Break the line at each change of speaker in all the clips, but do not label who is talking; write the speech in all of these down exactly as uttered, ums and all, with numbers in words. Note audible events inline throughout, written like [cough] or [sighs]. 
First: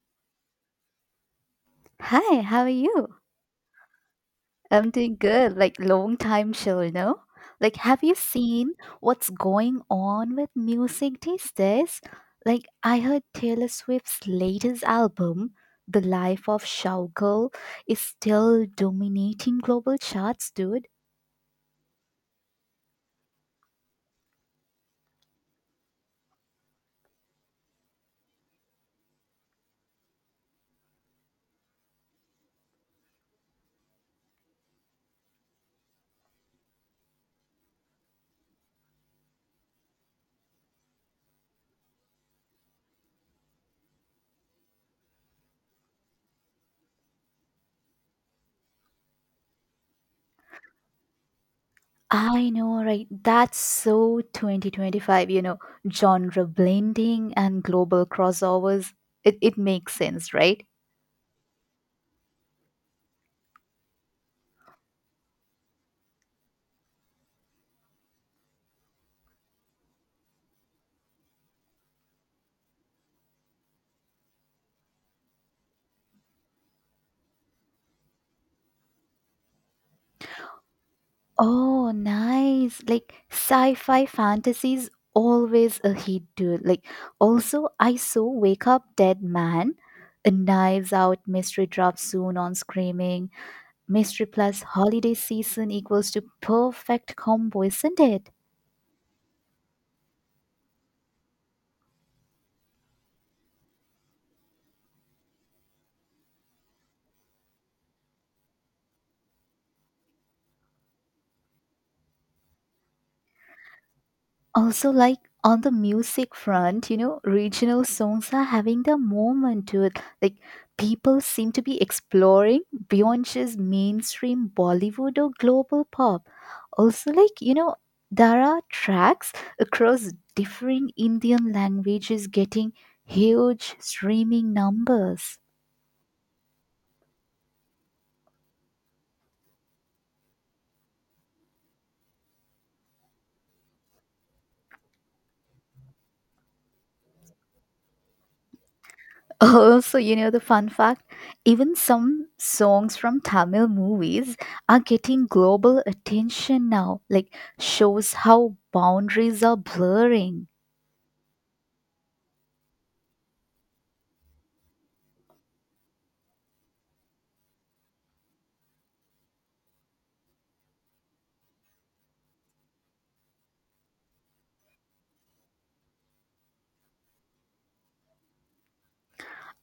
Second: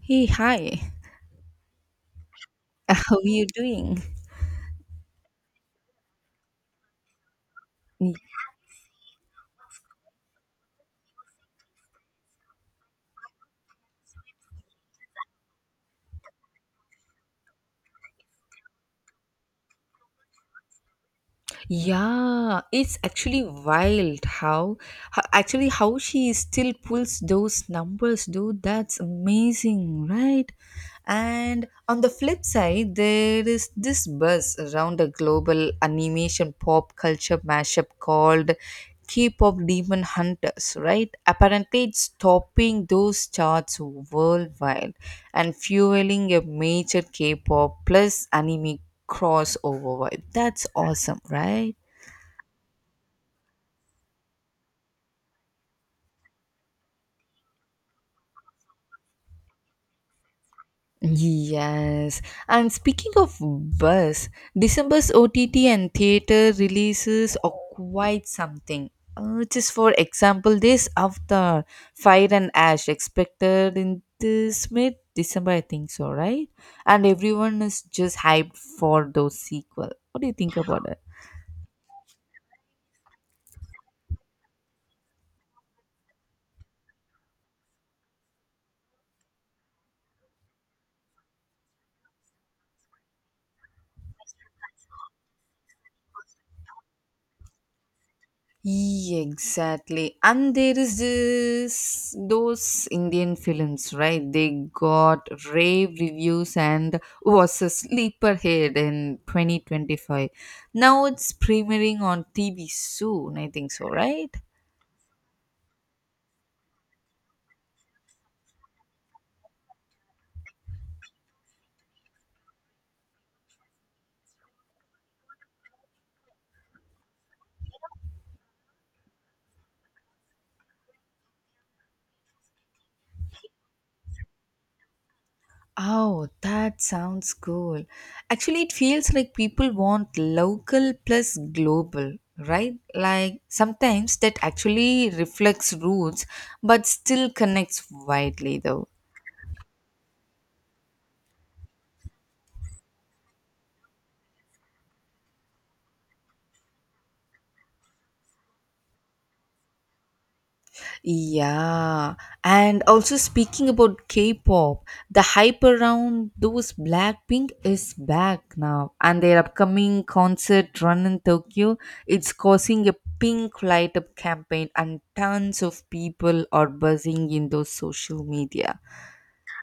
Hey, hi.
Hi, how are
[laughs]
you?
How are you doing?
I'm doing good. Like long time chill, you know? Like have you seen what's going on with music these days? Like I heard Taylor Swift's latest album, The Life of Showgirl, is still dominating global charts, dude.
Yeah, it's actually wild how, how actually how she still pulls those numbers, dude. That's amazing, right? And on the flip side, there is this buzz around a global animation pop culture mashup called K-pop Demon Hunters, right? Apparently, it's topping those charts worldwide and fueling a major K-pop plus anime crossover vibe. That's awesome, right?
I know, right? That's so twenty twenty-five, you know, genre blending and global crossovers. It it makes sense, right?
Yes. And speaking of buzz, December's O T T and theater releases are quite something. Uh, just for example, this Avatar, Fire and Ash, expected in this mid December, I think so, right? And everyone is just hyped for those sequel. What do you think about [sighs] it?
Oh, nice. Like sci-fi fantasy is always a hit, dude. Like also I saw Wake Up Dead Man, a Knives Out mystery drop soon on Screaming. Mystery plus holiday season equals to perfect combo, isn't it?
Yeah, exactly. And there is this those Indian films, right? They got rave reviews and was a sleeper hit in twenty twenty-five. Now it's premiering on T V soon, I think so, right?
Also, like on the music front, you know, regional songs are having the moment to it. Like people seem to be exploring beyond just mainstream Bollywood or global pop. Also, like, you know, there are tracks across different Indian languages getting huge streaming numbers.
Oh, that sounds cool. Actually, it feels like people want local plus global, right? Like sometimes that actually reflects roots but still connects widely though.
[laughs] Oh, so you know the fun fact? Even some songs from Tamil movies are getting global attention now, like shows how boundaries are blurring.
Yeah, and also speaking about K-pop, the hype around those Blackpink is back now, and their upcoming concert run in Tokyo, it's causing a pink light up campaign, and tons of people are buzzing in those social media.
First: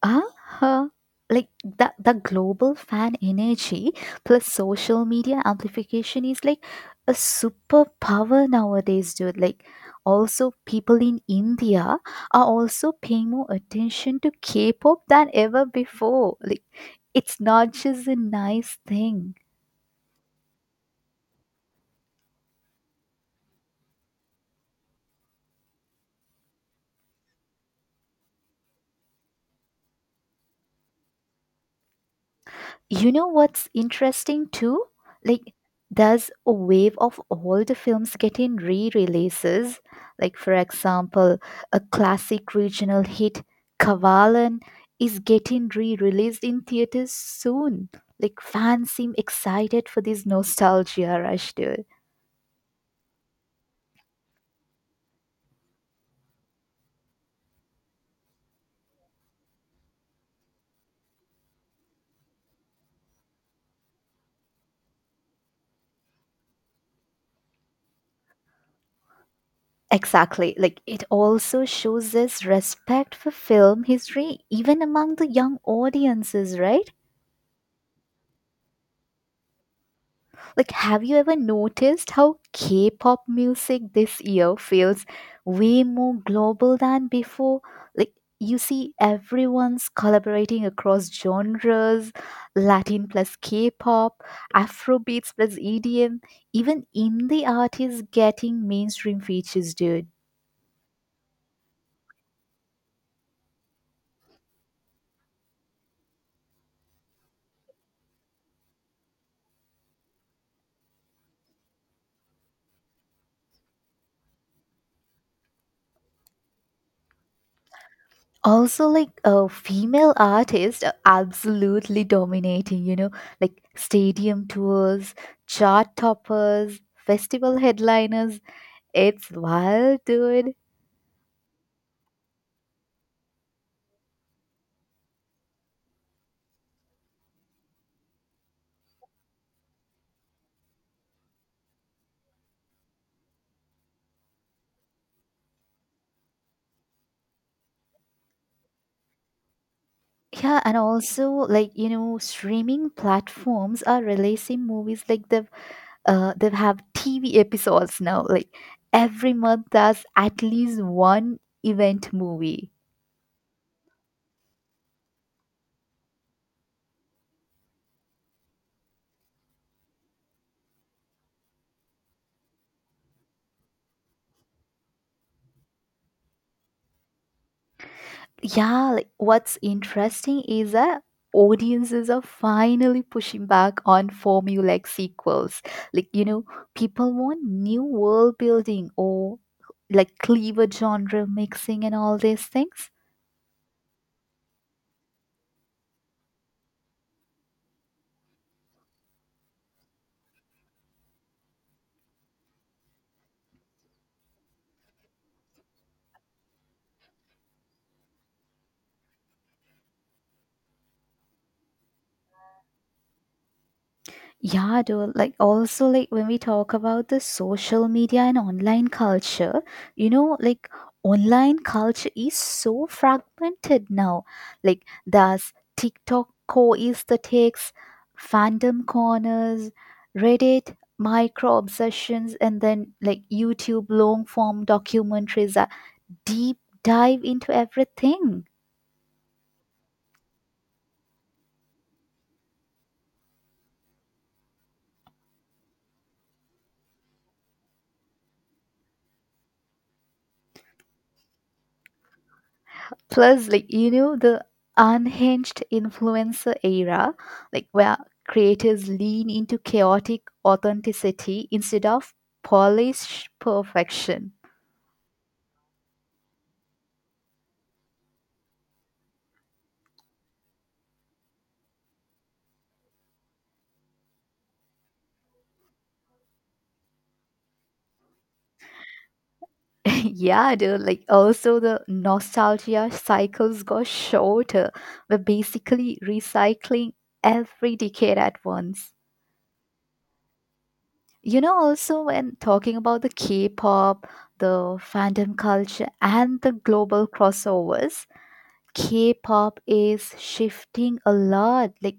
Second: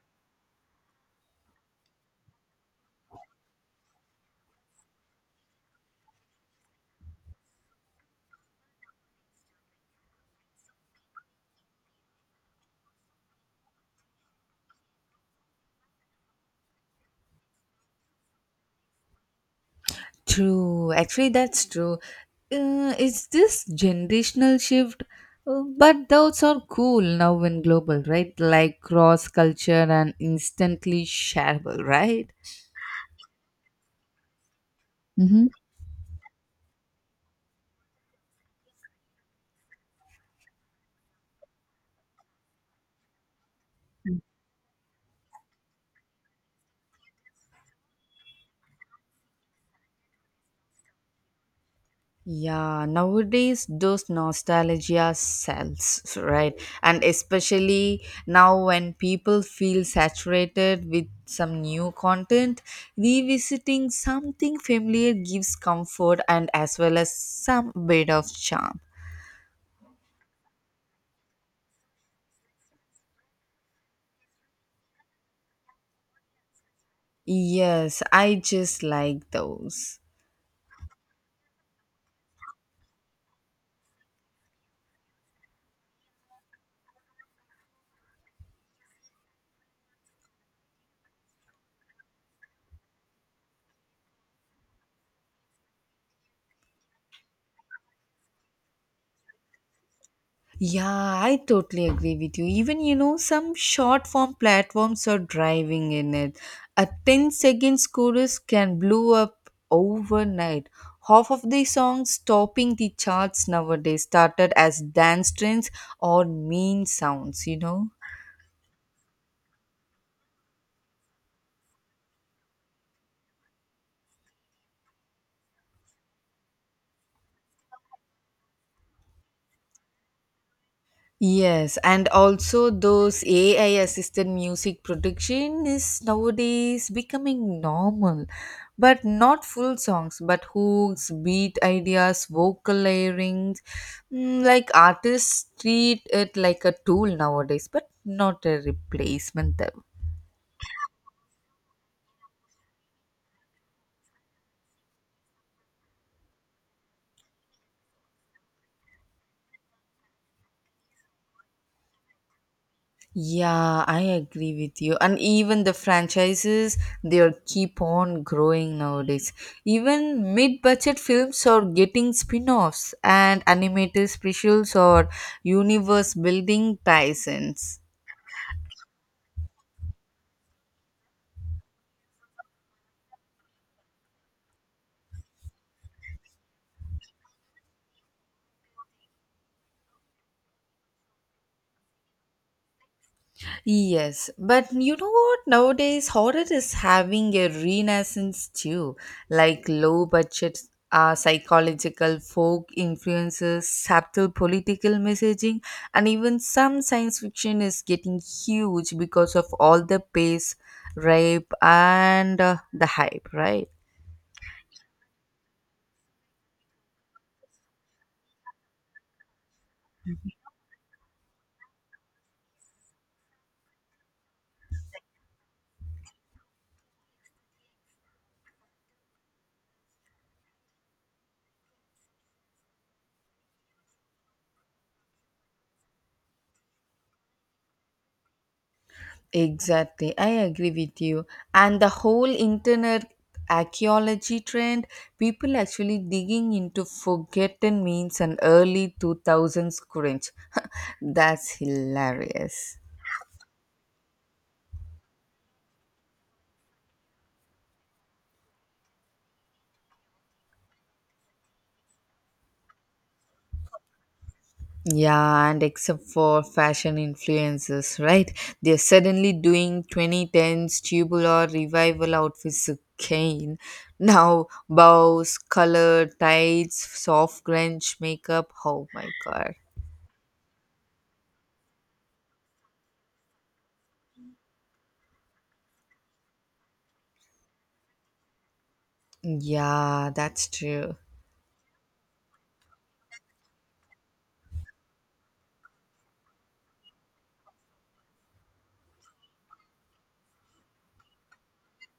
Uh-huh. Like that the global fan energy plus social media amplification is like a superpower nowadays, dude. Like also people in India are also paying more attention to K-pop than ever before. Like it's not just a nice thing.
True, actually, that's true. Uh, it's this generational shift, uh, but those are cool now in global, right? Like cross culture and instantly shareable, right?
You know what's interesting too? Like,
Hmm.
there's a wave of old films getting re releases. Like, for example, a classic regional hit, Kavalan, is getting re released in theaters soon. Like, fans seem excited for this nostalgia rush, dude.
Yeah, nowadays those nostalgia sells, right? And especially now when people feel saturated with some new content, revisiting something familiar gives comfort and as well as some bit of charm.
Exactly. Like, it also shows us respect for film history, even among the young audiences, right?
Yes, I just like those.
Like, have you ever noticed how K pop music this year feels way more global than before? Like, you see everyone's collaborating across genres, Latin plus K pop, Afrobeats plus E D M, even indie artists getting mainstream features, dude.
Yeah, I totally agree with you. Even, you know, some short form platforms are driving in it. A ten seconds chorus can blow up overnight. Half of the songs topping the charts nowadays started as dance trends or mean sounds, you know?
Also, like, uh, female artists are absolutely dominating, you know, like stadium tours, chart toppers, festival headliners. It's wild, dude.
Yes, and also those A I assisted music production is nowadays becoming normal, but not full songs, but hooks, beat ideas, vocal layering. Mm, like artists treat it like a tool nowadays, but not a replacement.
Yeah, and also, like, you know, streaming platforms are releasing movies like they've uh they have T V episodes now. Like every month there's at least one event movie.
Yeah, I agree with you. And even the franchises, they'll keep on growing nowadays. Even mid budget films are getting spin offs and animated specials or universe building ties ins.
Yeah, like what's interesting is that audiences are finally pushing back on formulaic sequels. Like, you know, people want new world building or like cleaver genre mixing and all these things.
Yes, but you know what? Nowadays, horror is having a renaissance too. Like low budget uh, psychological folk influences, subtle political messaging, and even some science fiction is getting huge because of all the pace, rape, and uh, the hype, right?
Yeah, dude. Like, also, like, when we talk about the social media and online culture, you know, like, online culture is so fragmented now. Like, there's TikTok co is the takes, fandom corners, Reddit, micro obsessions, and then, like, YouTube long form documentaries that deep dive into everything.
Exactly, I agree with you. And the whole internet archaeology trend, people actually digging into forgotten means and early two thousands cringe. [laughs] That's hilarious.
Plus, like, you know, the unhinged influencer era, like where creators lean into chaotic authenticity instead of polished perfection.
Yeah, and except for fashion influencers, right? They're suddenly doing twenty tens tubular revival outfits again. Now, bows, color, tights, soft grunge makeup. Oh my god.
[laughs] yeah, dude, like also the nostalgia cycles got shorter. We're basically recycling every decade at once.
Yeah, that's true.
You know, also when talking about the K-pop, the fandom culture and the global crossovers, K-pop is shifting a lot. Like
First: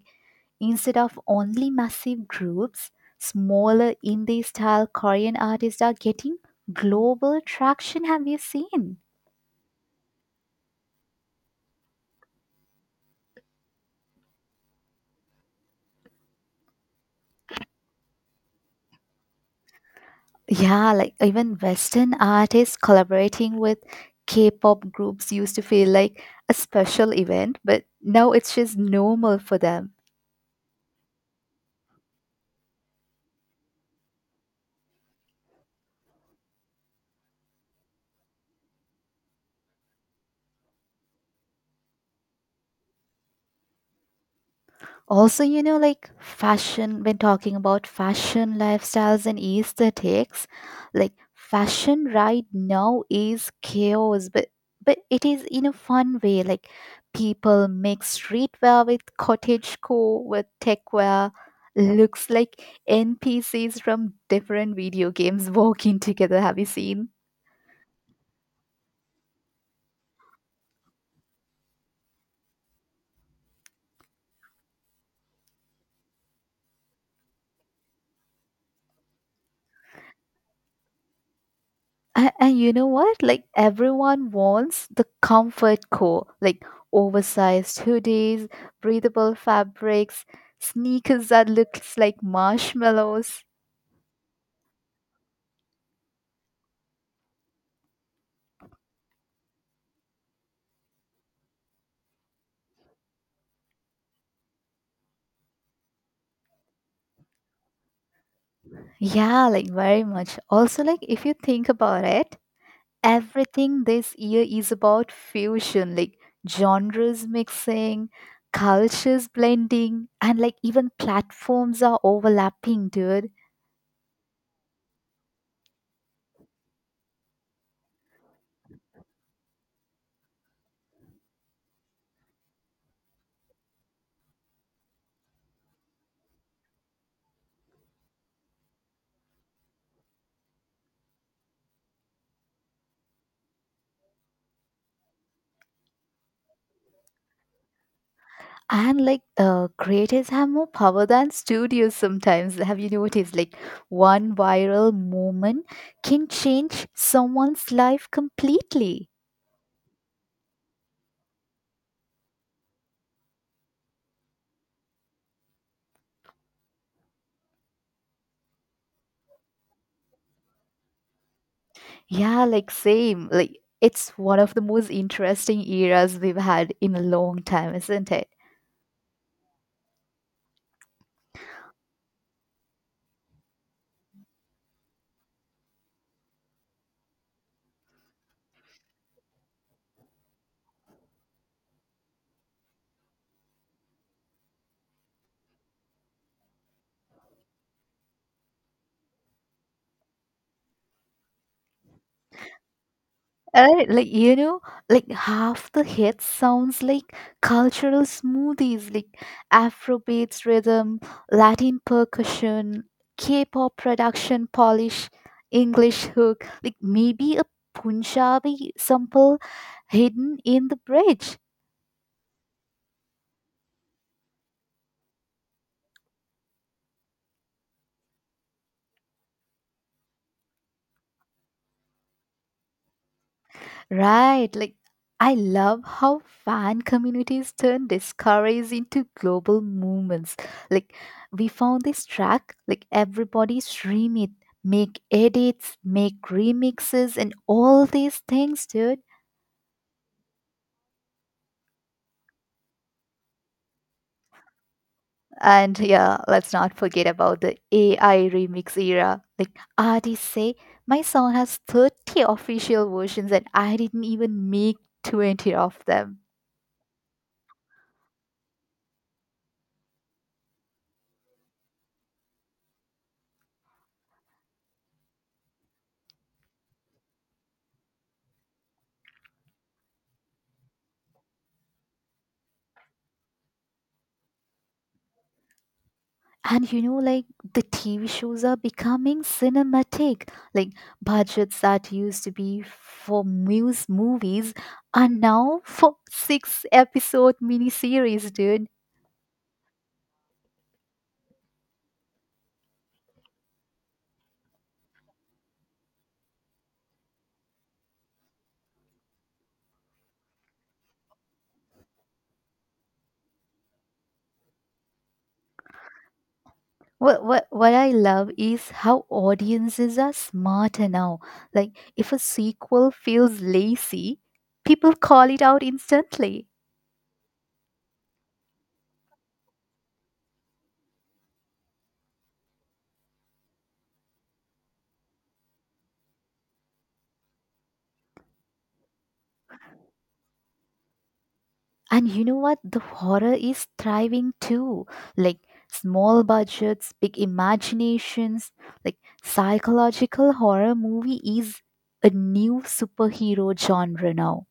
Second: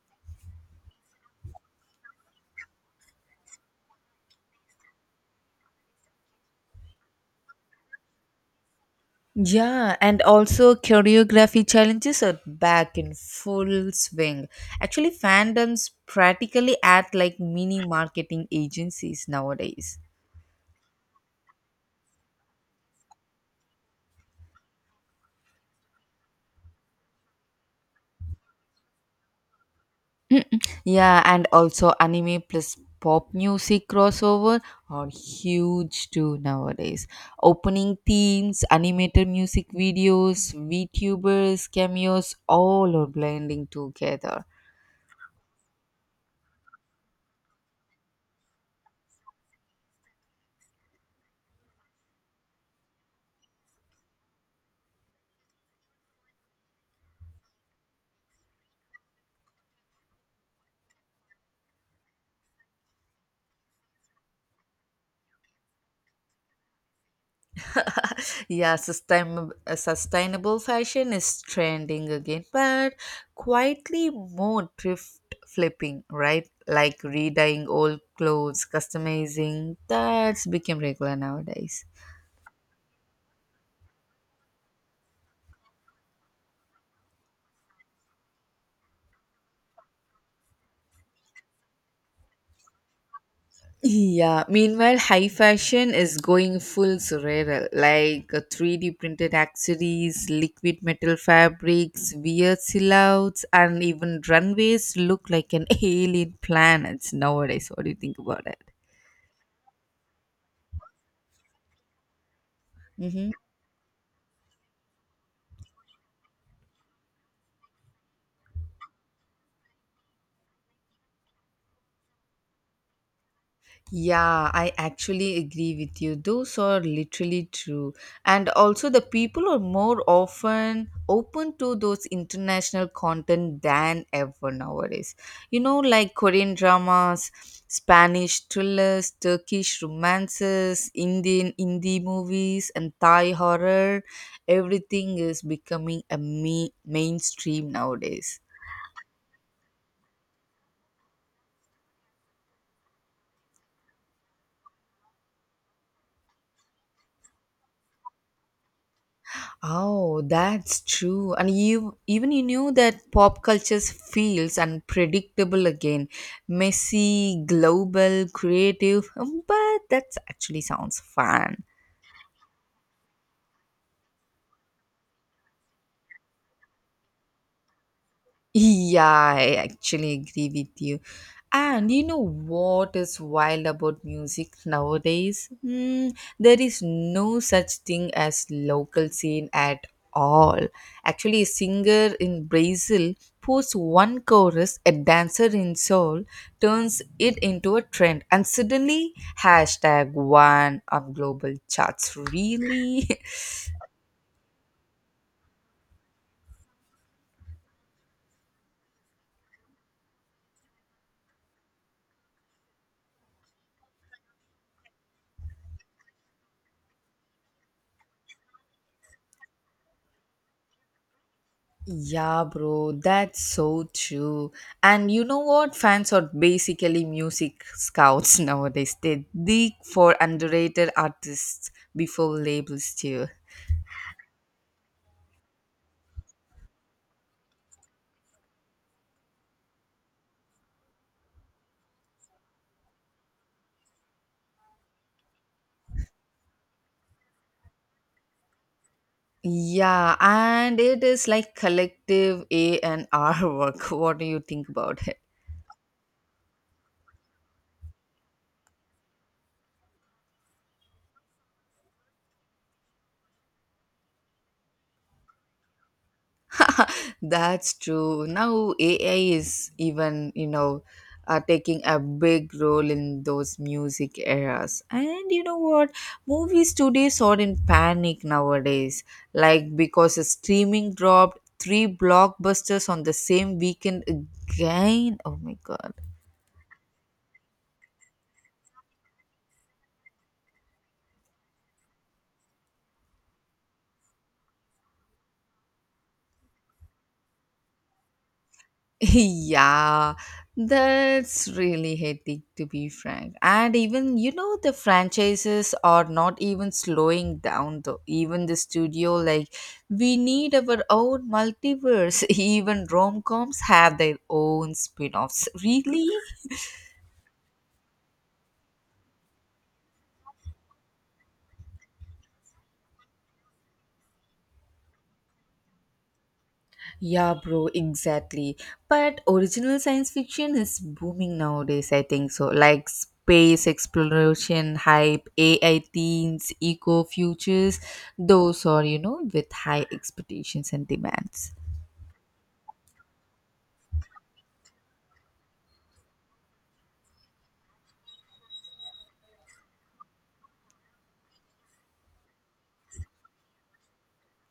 instead of only massive groups, smaller indie style Korean artists are getting global traction. Have you seen?
Yeah, and also choreography challenges are back in full swing. Actually, fandoms practically act like mini marketing agencies nowadays.
Yeah, like even Western artists collaborating with K-pop groups used to feel like a special event, but now it's just normal for them.
Yeah, and also anime plus pop music crossover are huge too nowadays. Opening themes, animated music videos, VTubers, cameos, all are blending together.
Also, you know, like fashion, when talking about fashion, lifestyles, and aesthetics, like fashion right now is chaos, but but it is in a fun way. Like people mix streetwear with cottagecore with techwear. Looks like N P Cs from different video games walking together. Have you seen?
Yeah, sustain, uh, sustainable fashion is trending again, but quietly more thrift flipping, right? Like redying old clothes, customizing, that's become regular nowadays.
And, and you know what? Like everyone wants the comfort core, like oversized hoodies, breathable fabrics, sneakers that looks like marshmallows.
Yeah, meanwhile, high fashion is going full surreal, like uh, three D printed accessories, liquid metal fabrics, weird silhouettes, and even runways look like an [laughs] alien planet nowadays. What do you think about it?
Yeah, like very much. Also, like if you think about it, everything this year is about fusion, like genres mixing, cultures blending, and like even platforms are overlapping, dude.
Yeah, I actually agree with you. Those are literally true. And also, the people are more often open to those international content than ever nowadays. You know, like Korean dramas, Spanish thrillers, Turkish romances, Indian indie movies, and Thai horror. Everything is becoming a me- mainstream nowadays.
And, like, uh, creators have more power than studios sometimes. Have you noticed? Like one viral moment can change someone's life completely.
Oh, that's true. And you even you knew that pop culture's feels unpredictable again, messy, global, creative. um, But that actually sounds fun.
Yeah, like same. Like it's one of the most interesting eras we've had in a long time, isn't it?
Yeah, I actually agree with you. And you know what is wild about music nowadays? Mm, there is no such thing as local scene at all. Actually, a singer in Brazil posts one chorus, a dancer in Seoul turns it into a trend, and suddenly hashtag one on global charts. Really? [laughs]
Uh, like, you know, like half the hit sounds like cultural smoothies, like Afrobeats rhythm, Latin percussion, K-pop production polish, English hook, like maybe a Punjabi sample hidden in the bridge.
Yeah, bro, that's so true. And you know what? Fans are basically music scouts [laughs] nowadays. They dig for underrated artists before labels too.
Right, like I love how fan communities turn discoveries into global movements. Like we found this track, like everybody stream it, make edits, make remixes and all these things, dude.
Yeah, and it is like collective A and R work. [laughs] What do you think about it?
And yeah, let's not forget about the A I remix era. Like artists say, my song has thirty official versions and I didn't even make twenty of them.
[laughs] That's true. Now A I is even, you know, uh, taking a big role in those music eras. And you know what? Movies today are in panic nowadays. Like because a streaming dropped three blockbusters on the same weekend again. Oh my god.
And you know, like the T V shows are becoming cinematic. Like budgets that used to be for muse movies are now for six episode miniseries, dude.
[laughs] Yeah, that's really hectic to be frank. And even, you know, the franchises are not even slowing down though. Even the studio, like, we need our own multiverse. [laughs] Even rom coms have their own spin offs. Really?
What, what, what I love is how audiences are smarter now. Like, if a sequel feels lazy, people call it out instantly.
Yeah, bro, exactly. But original science fiction is booming nowadays, I think so. Like space exploration hype, A I themes, eco futures, those are, you know, with high expectations and demands.
And you know what? The horror is thriving too. Like small budgets, big imaginations, like psychological horror movie is a new superhero genre now.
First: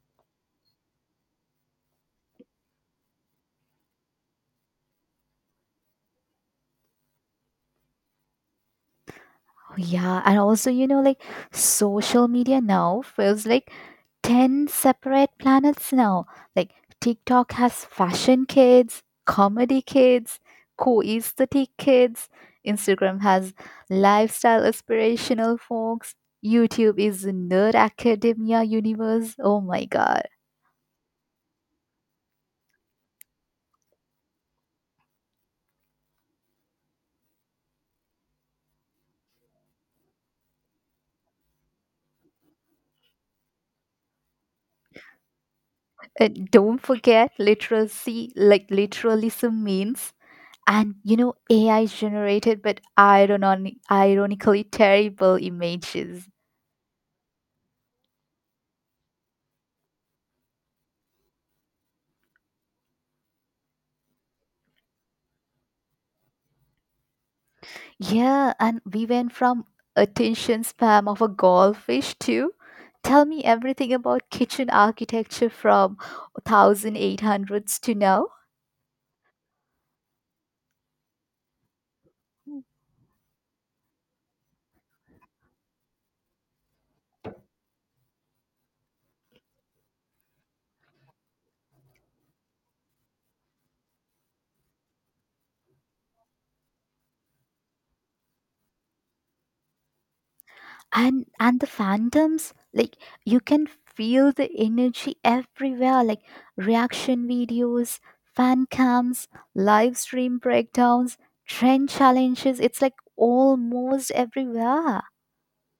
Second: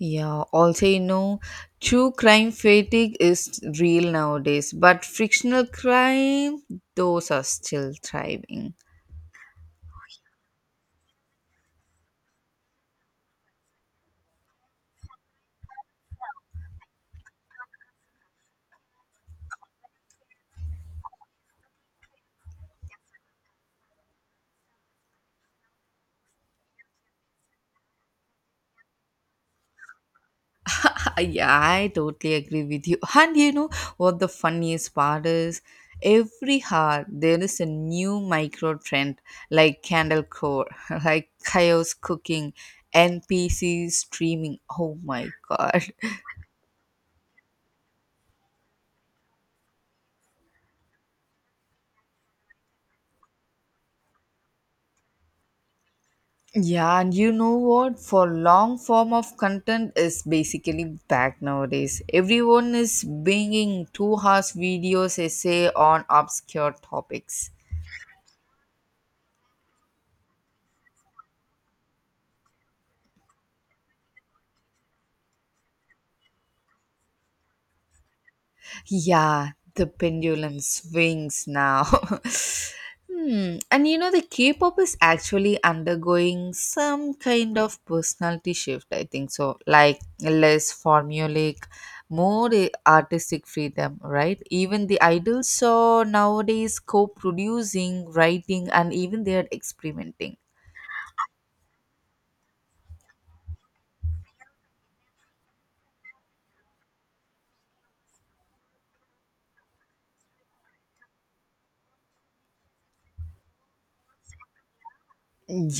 Yeah, also, you know, true crime fatigue is real nowadays, but fictional crime, those are still thriving.
Yeah, and also, you know, like social media now feels like ten separate planets now. Like TikTok has fashion kids, comedy kids, co-aesthetic kids. Instagram has lifestyle aspirational folks. YouTube is nerd academia universe. Oh my God.
Uh, Yeah, I totally agree with you. [laughs] And you know what the funniest part is? Every hour there is a new micro trend like candle core, [laughs] like chaos cooking, N P C streaming. Oh my god.
And don't forget literacy, like literalism means. And you know, A I generated but ironi- ironically terrible images.
Yeah, and you know what? For long form of content is basically back nowadays. Everyone is bringing two hour videos essay on obscure topics.
Yeah, and we went from attention spam of a goldfish to tell me everything about kitchen architecture from eighteen hundreds to now.
Yeah, the pendulum swings now. [laughs] Hmm. And you know, the K pop is actually undergoing some kind of personality shift, I think so. Like less formulaic, more eh, artistic freedom, right? Even the idols are nowadays co producing, writing, and even they are experimenting.
and and the fandoms, like you can feel the energy everywhere, like reaction videos, fan cams, live stream breakdowns, trend challenges, it's like almost everywhere.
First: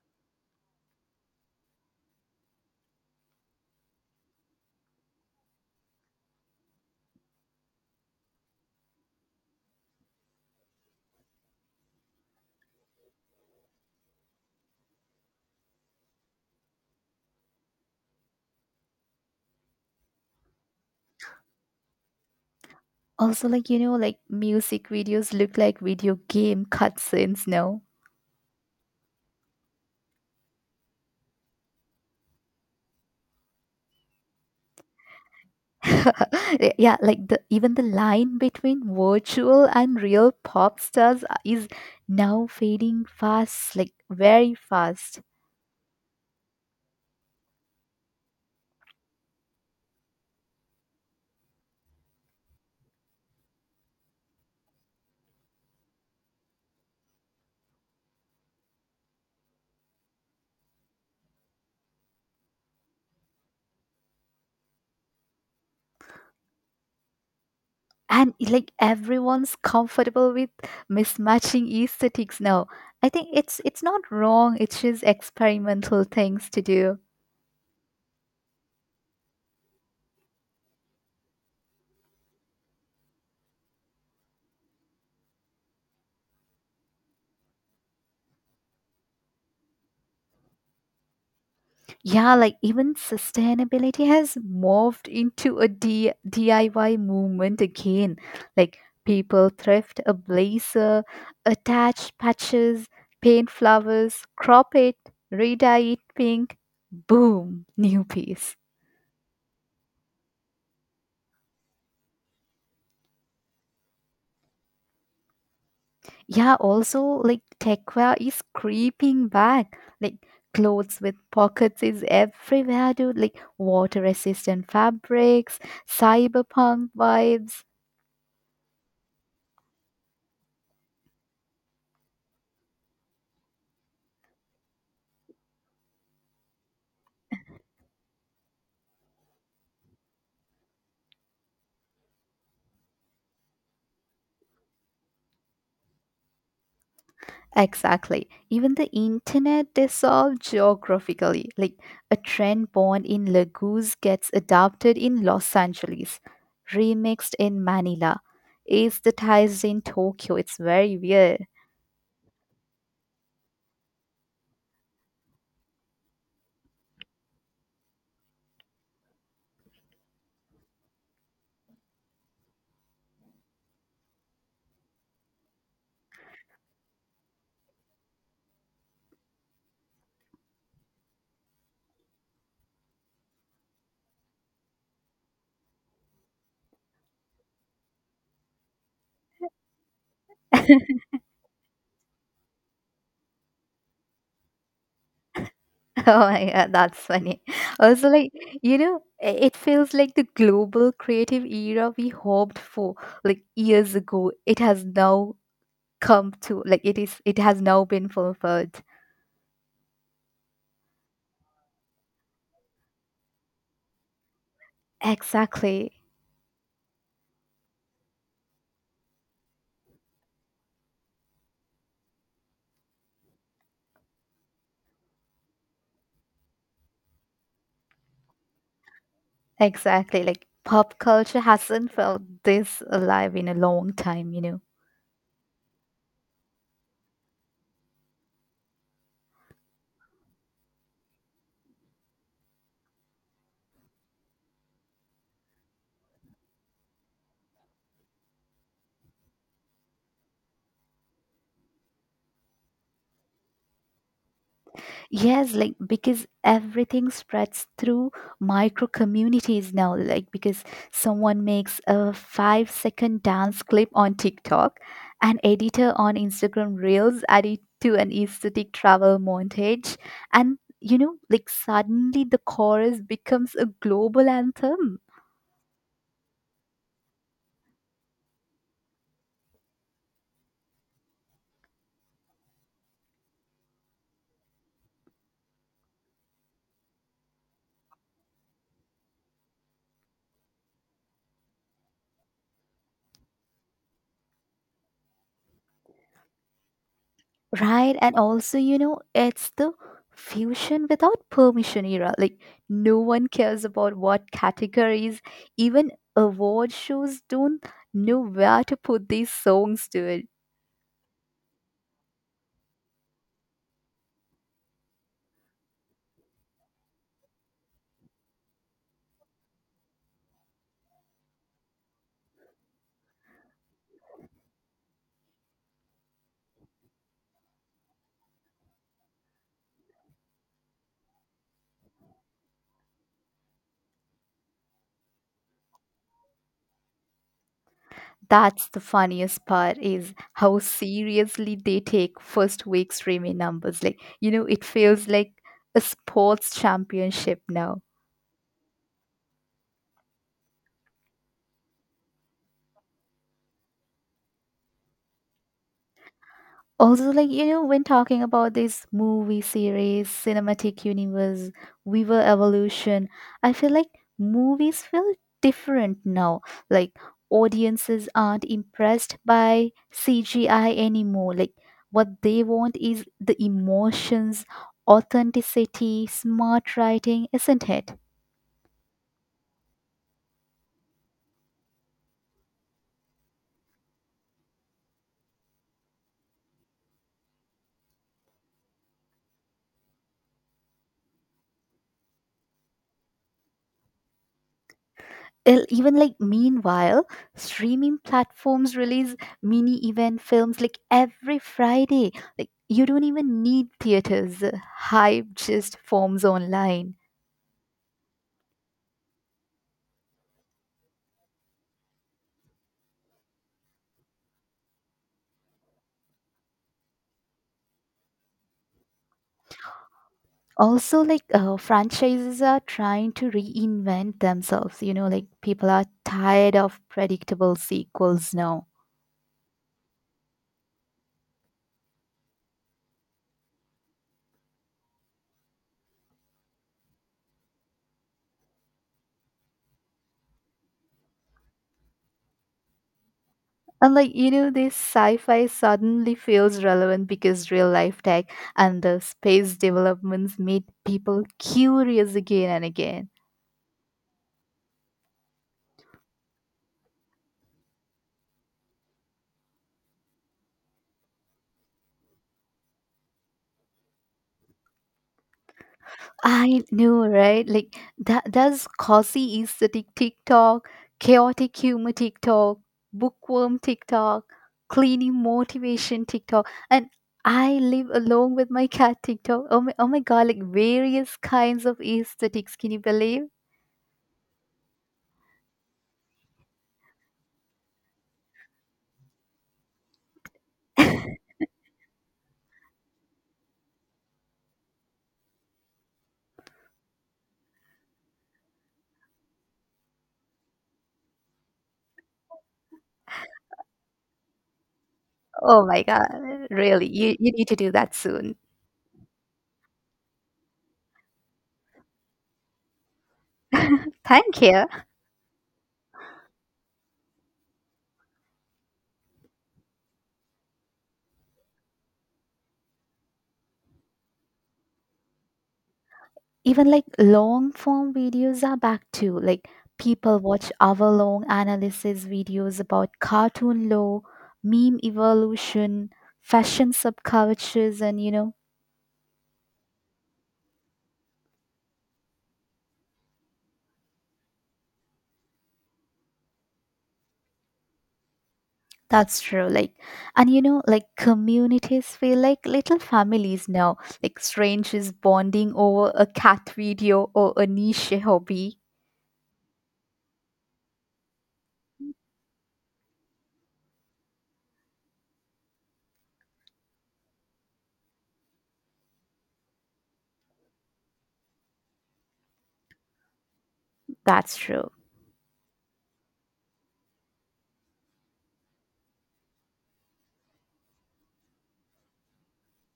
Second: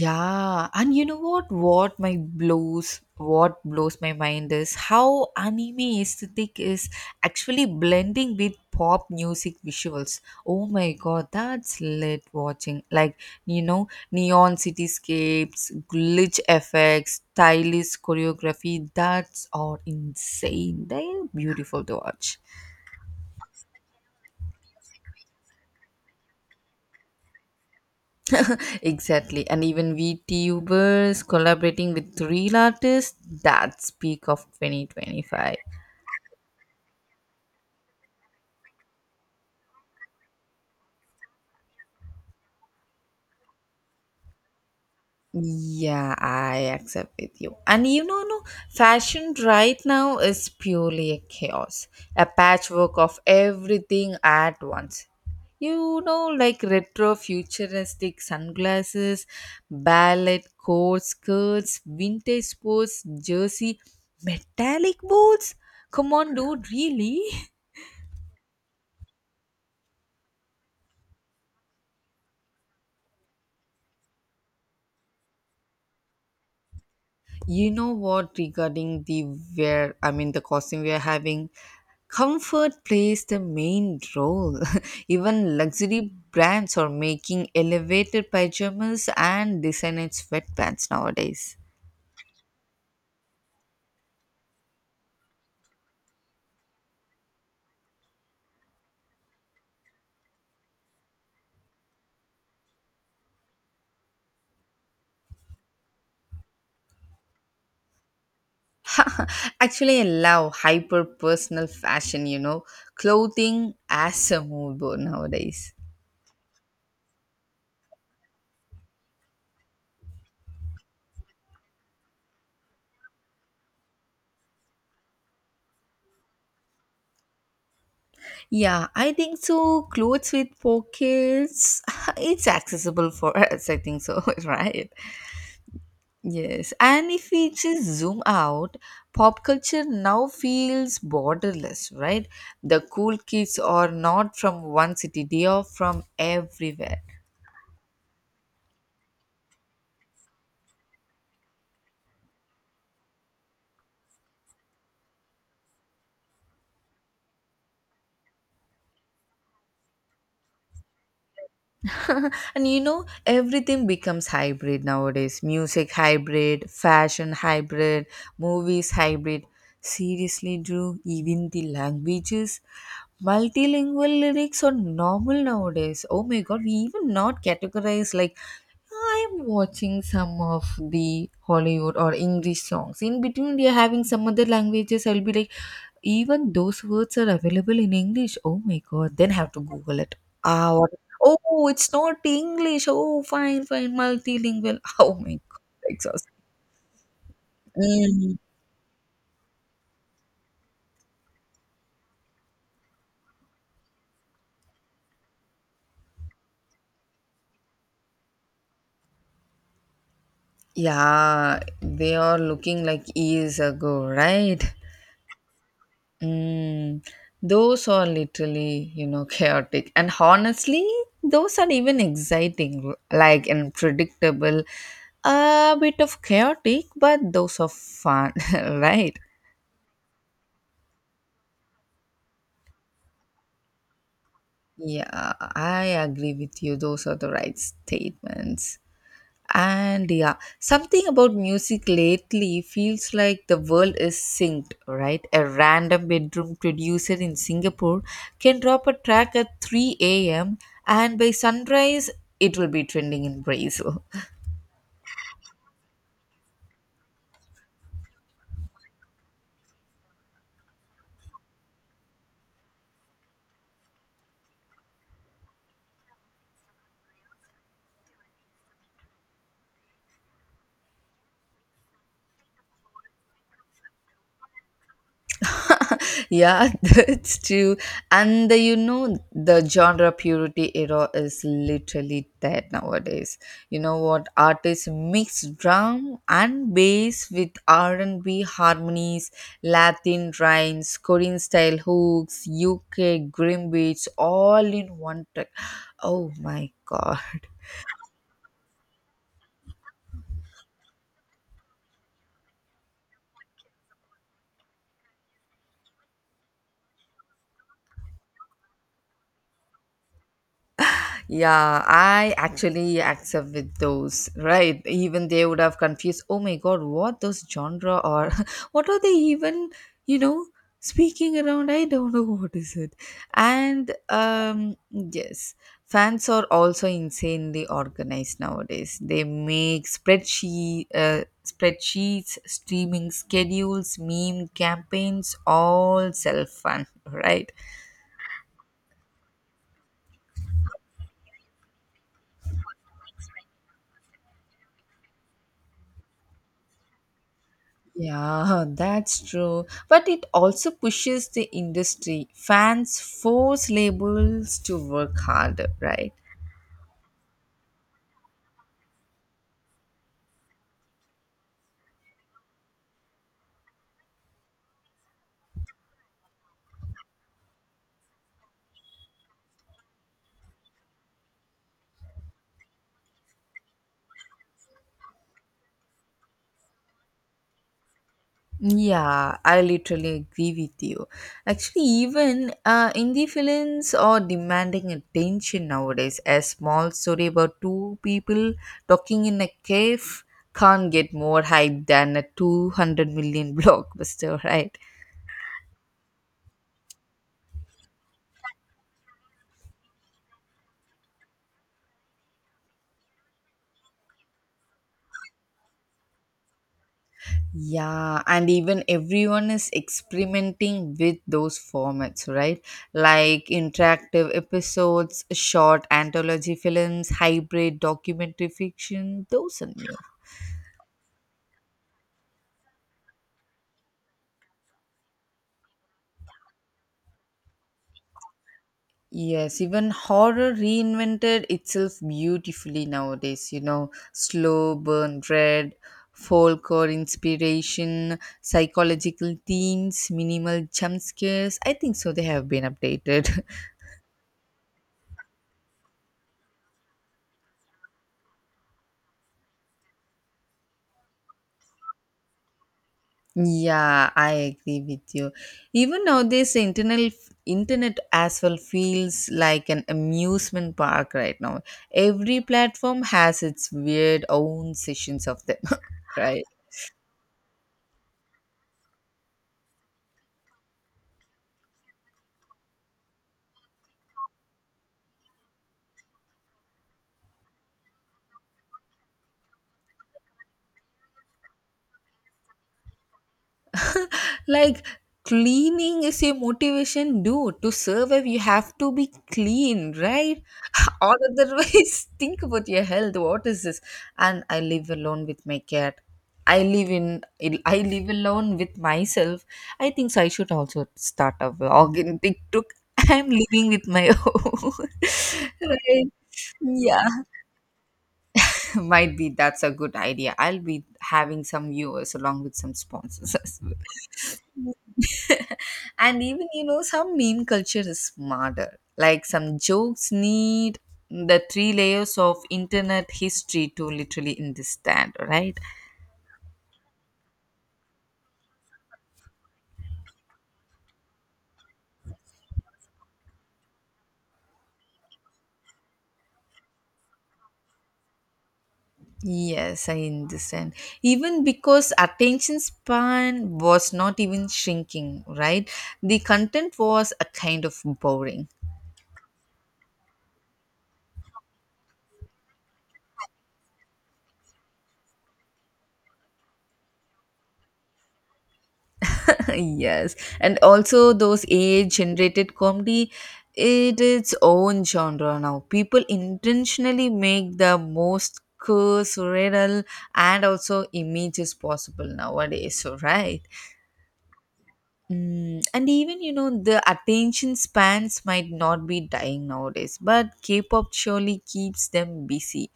Yeah, and you know what? What my blows, what blows my mind is how anime aesthetic is actually blending with pop music visuals. Oh my god, that's lit watching. Like you know, neon cityscapes, glitch effects, stylish choreography. That's all insane. They're beautiful to watch.
Also, like, you know, like music videos look like video game cutscenes now.
Exactly, and even VTubers collaborating with real artists. That's peak of twenty twenty-five.
[laughs] yeah, like the even the line between virtual and real pop stars is now fading fast, like very fast.
Yeah, I accept with you. And you know, no, fashion right now is purely a chaos, a patchwork of everything at once. You know, like retro futuristic sunglasses, ballet coats, skirts, vintage sports, jersey, metallic boots. Come on, dude, really? [laughs]
And like everyone's comfortable with mismatching aesthetics now. I think it's it's not wrong, it's just experimental things to do.
You know what regarding the wear, I mean the costume we are having, comfort plays the main role. [laughs] Even luxury brands are making elevated pajamas and designer sweatpants nowadays.
Yeah, like even sustainability has morphed into a D- diy movement again. Like people thrift a blazer, attach patches, paint flowers, crop it, redye it pink, boom, new piece.
Actually, I love hyper personal fashion, you know, clothing as a mood board nowadays.
Yeah, also like techwear is creeping back. Like clothes with pockets is everywhere, dude. Like water resistant fabrics, cyberpunk vibes.
Yeah, I think so. Clothes with pockets, [laughs] it's accessible for us, I think so, [laughs] right? Yes, and if we just zoom out, pop culture now feels borderless, right? The cool kids are not from one city, they are from everywhere.
Exactly. Even the internet is solved geographically. Like a trend born in Lagos gets adopted in Los Angeles, remixed in Manila, aesthetized in Tokyo. It's very weird.
[laughs] And you know, everything becomes hybrid nowadays music hybrid, fashion hybrid, movies hybrid. Seriously, Drew, even the languages. Multilingual lyrics are normal nowadays. Oh my god, we even not categorize like I'm watching some of the Hollywood or English songs. In between, they are having some other languages. I'll be like, even those words are available in English. Oh my god! Then have to Google it. Ah, what?
[laughs]
Oh, it's not English. Oh, fine, fine, multilingual. [laughs] Oh my god,
[laughs] Oh
exhausting.
my God, that's funny. Also, like,
Mm.
you know, i- it feels like the global creative era we hoped for like years ago. It has now come to, like, it is, it has now been fulfilled.
Yeah, they are looking like years ago, right?
Exactly.
Mm, those are literally, you know, chaotic. And honestly, those are even exciting, like unpredictable, a bit of chaotic, but those are fun, [laughs] right?
Exactly. Like pop culture hasn't felt this alive in a long time, you know.
Yeah, I agree with you. Those are the right statements. And yeah, something about music lately feels like the world is synced, right? A random bedroom producer in Singapore can drop a track at three a m and by sunrise it will be trending in Brazil.
Yes, like because everything spreads through micro communities now. Like because someone makes a five second dance clip on TikTok, an editor on Instagram Reels add it to an aesthetic travel montage, and you know, like suddenly the chorus becomes a global anthem.
Yeah, [laughs] that's true. And the, you know the genre purity era is literally dead nowadays. You know what artists mix drum and bass with r&b harmonies, latin rhymes, korean style hooks, uk grim beats, all in one track. Oh my god.
Right, and also, you know, it's the fusion without permission era. Like, no one cares about what categories, even award shows don't know where to put these songs to it.
Yeah, I actually accept with those, right? Even they would have confused, oh my god, what those genre are? [laughs] What are they even, you know, speaking around? I don't know what is it. And um yes, Fans are also insanely organized nowadays. They make spreadsheet uh, spreadsheets, streaming schedules, meme campaigns, all self fun, [laughs] right?
That's the funniest part is how seriously they take first week streaming numbers. Like, you know, it feels like a sports championship now.
Yeah, that's true. But it also pushes the industry. Fans force labels to work harder, right?
Also, like, you know, when talking about this movie series, cinematic universe, Weaver evolution, I feel like movies feel different now. Like, audiences aren't impressed by C G I anymore. Like, what they want is the emotions, authenticity, smart writing, isn't it?
Yeah, I literally agree with you. Actually, even uh, indie films are demanding attention nowadays. A small story about two people talking in a cave can't get more hype than a two hundred million [laughs] blockbuster, right?
El- even, like, meanwhile streaming platforms release mini event films like every Friday. Like you don't even need theaters, hype just forms online.
Yeah, and even everyone is experimenting with those formats, right? Like interactive episodes, short anthology films, hybrid documentary fiction, those are new.
Also, like, uh, franchises are trying to reinvent themselves, you know, like people are tired of predictable sequels now.
Yes, even horror reinvented itself beautifully nowadays, you know, slow burn dread, folklore inspiration, psychological themes, minimal jump scares. I think so, they have been updated. [laughs]
And, like, you know, this sci-fi suddenly feels relevant because real life tech and the space developments made people curious again and again.
Yeah, I agree with you. Even nowadays, the internet internet as well feels like an amusement park right now. Every platform has its weird own sessions of them, [laughs] right?
I know, right? Like that that's cozy aesthetic TikTok, chaotic humor TikTok, bookworm TikTok, cleaning motivation TikTok, and I live alone with my cat TikTok. Oh my, oh my God, like various kinds of aesthetics, can you believe?
Like cleaning is a motivation, dude. To survive you have to be clean, right? [laughs] Or
[laughs]
otherwise, [laughs] think about your health. What is this? And I live alone with my cat. i live in I live alone with myself. I think so I should also start a vlog in TikTok. [laughs] I'm living with my own. [laughs]
Oh my God,
Right.
really,
Yeah.
you, you need to do that soon.
[laughs] Might be that's a good idea. I'll be having some viewers along with some sponsors as
[laughs] Thank you.
well. [laughs] And even, you know, some meme culture is smarter. Like some jokes need the three layers of internet history to literally understand, right?
Even like long form videos are back too. Like people watch hour long analysis videos about cartoon lore, meme evolution, fashion subcultures, and you know,
Yes, I understand. Even because attention span was not even shrinking, right? The content was a kind of boring.
that's true. Like, and you know, like communities feel like little families now, like strangers bonding over a cat video or a niche hobby.
[laughs] Yes. And also those age generated comedy, it its own genre now. People intentionally make the most cool surreal and also images possible nowadays, so right.
That's true.
Mm, and even, you know, the attention spans might not be dying nowadays, but k-pop surely keeps them busy.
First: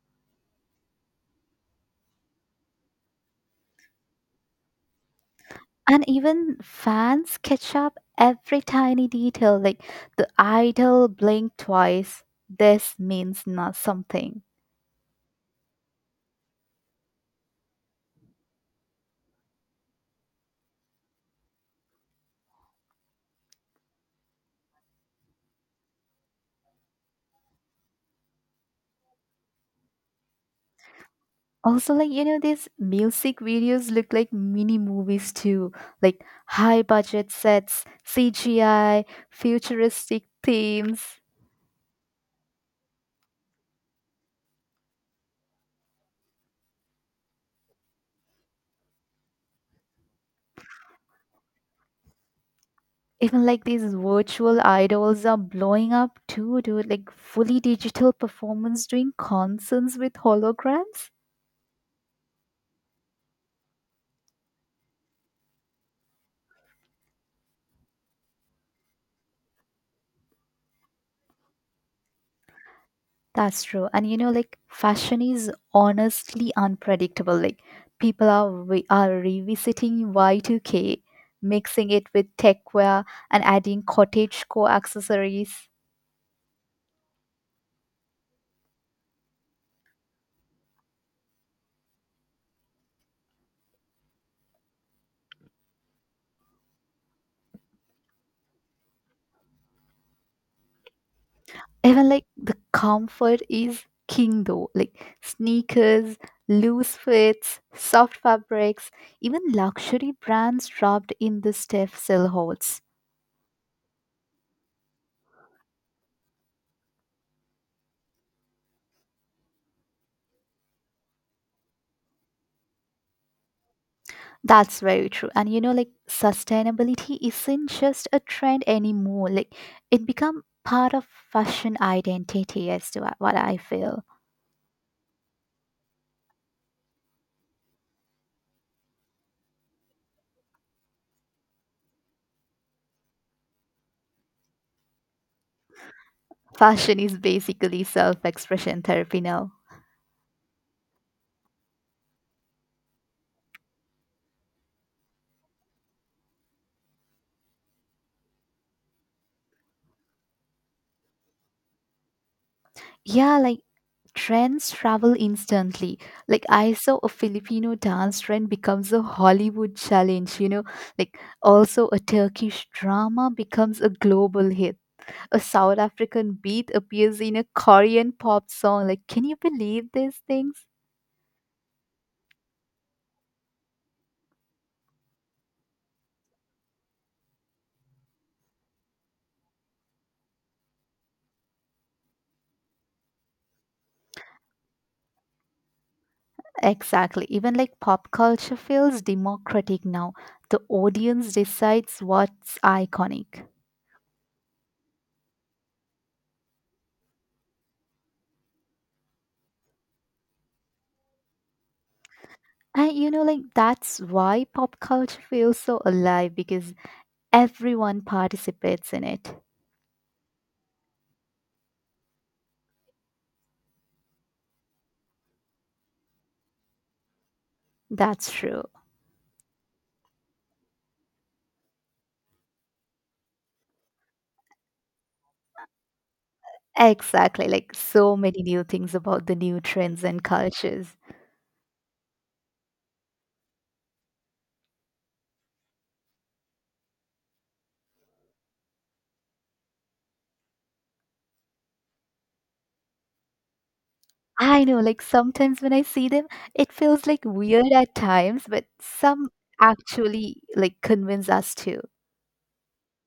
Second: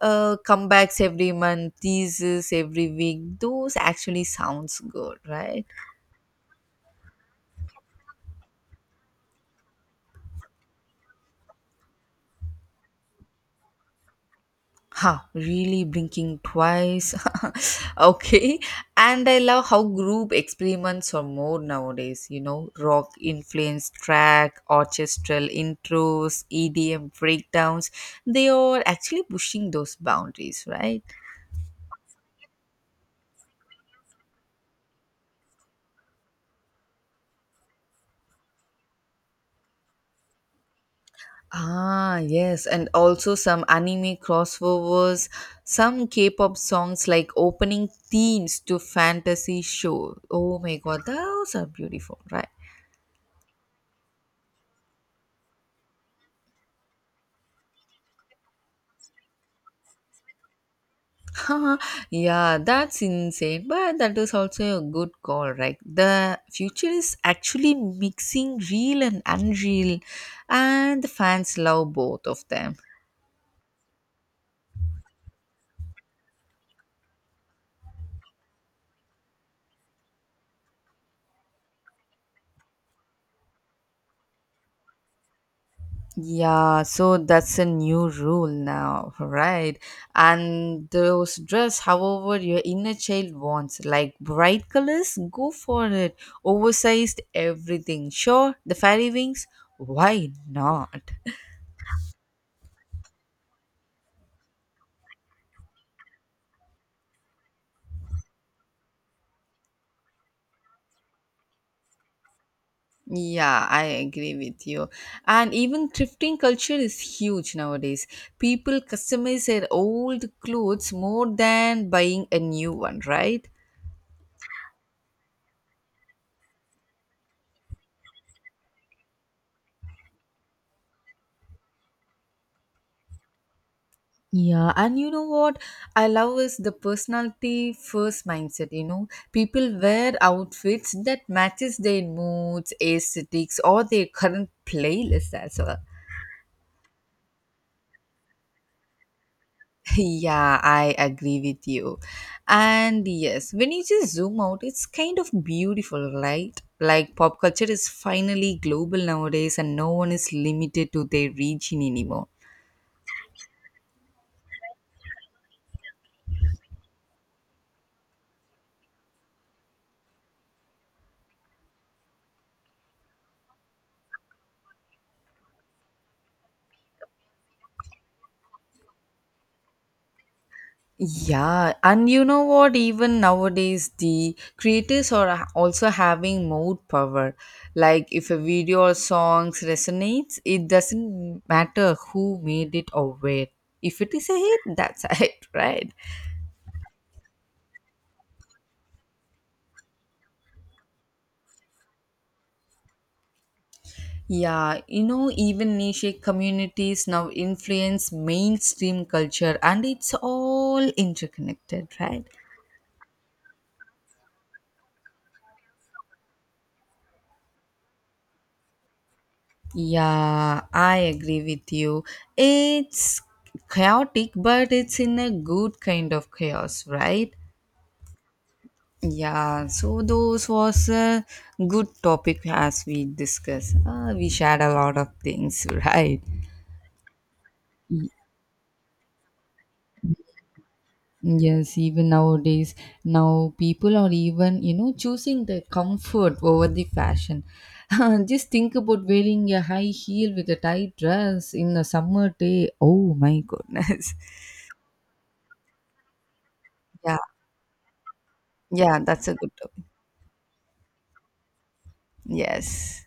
uh, Comebacks every month, teases every week, those actually sounds good, right?
And even fans catch up every tiny detail, like the idol blinked twice. This means not something.
Ha, really blinking twice. [laughs] Okay. And I love how group experiments are more nowadays, you know, rock influenced track, orchestral intros, E D M breakdowns. They are actually pushing those boundaries, right?
Also, like, you know, these music videos look like mini movies too, like high budget sets, C G I, futuristic themes.
Ah, yes. And also some anime crossovers, some K pop songs like opening themes to fantasy show. Oh my god, those are beautiful, right?
Even like these virtual idols are blowing up too, dude. Like fully digital performance doing concerts with holograms.
[laughs] Yeah, that's insane. But that is also a good call, right? The future is actually mixing real and unreal, and the fans love both of them.
That's true. And you know, like fashion is honestly unpredictable. Like people are re- are revisiting Y two K, mixing it with techwear and adding cottage core accessories.
Yeah, so that's a new rule now, right? And those dress however your inner child wants, like bright colors, go for it. Oversized everything. Sure, the fairy wings, why not?
Even like the comfort is king though. Like sneakers, loose fits, soft fabrics, even luxury brands dropped in the stiff silhouettes.
Yeah, I agree with you. And even thrifting culture is huge nowadays. People customize their old clothes more than buying a new one, right?
That's very true. And you know, like sustainability isn't just a trend anymore. Like it become part of fashion identity as to what what I feel.
Yeah, and you know what I love is the personality first mindset, you know. People wear outfits that matches their moods, aesthetics or their current playlist as well.
Fashion is basically self-expression therapy now.
Yeah, I agree with you. And yes, when you just zoom out, it's kind of beautiful, right? Like pop culture is finally global nowadays and no one is limited to their region anymore.
Yeah, like trends travel instantly. Like I saw a Filipino dance trend becomes a Hollywood challenge, you know, like also a Turkish drama becomes a global hit. A South African beat appears in a Korean pop song. Like, can you believe these things?
Yeah, and you know what? Even nowadays, the creators are also having more power. Like, if a video or songs resonates, it doesn't matter who made it or where. If it is a hit, that's [laughs] a hit, right?
Exactly. Even like pop culture feels democratic now. The audience decides what's iconic.
Yeah, you know, even niche communities now influence mainstream culture and it's all interconnected, right?
And you know, like that's why pop culture feels so alive because everyone participates in it.
Yeah, I agree with you. It's chaotic, but it's in a good kind of chaos, right?
That's true.
Yeah, so those was a good topic as we discussed. Uh, we shared a lot of things, [laughs] right?
Exactly. Like so many new things about the new trends and cultures.
Yes, even nowadays, now people are even, you know, choosing the comfort over the fashion. [laughs] Just think about wearing a high heel with a tight dress in a summer day. Oh my goodness. [laughs]
I know, like sometimes when I see them, it feels
Yeah,
like weird at times, but
yeah, that's
some
a good topic.
actually like convince us to.
Yes.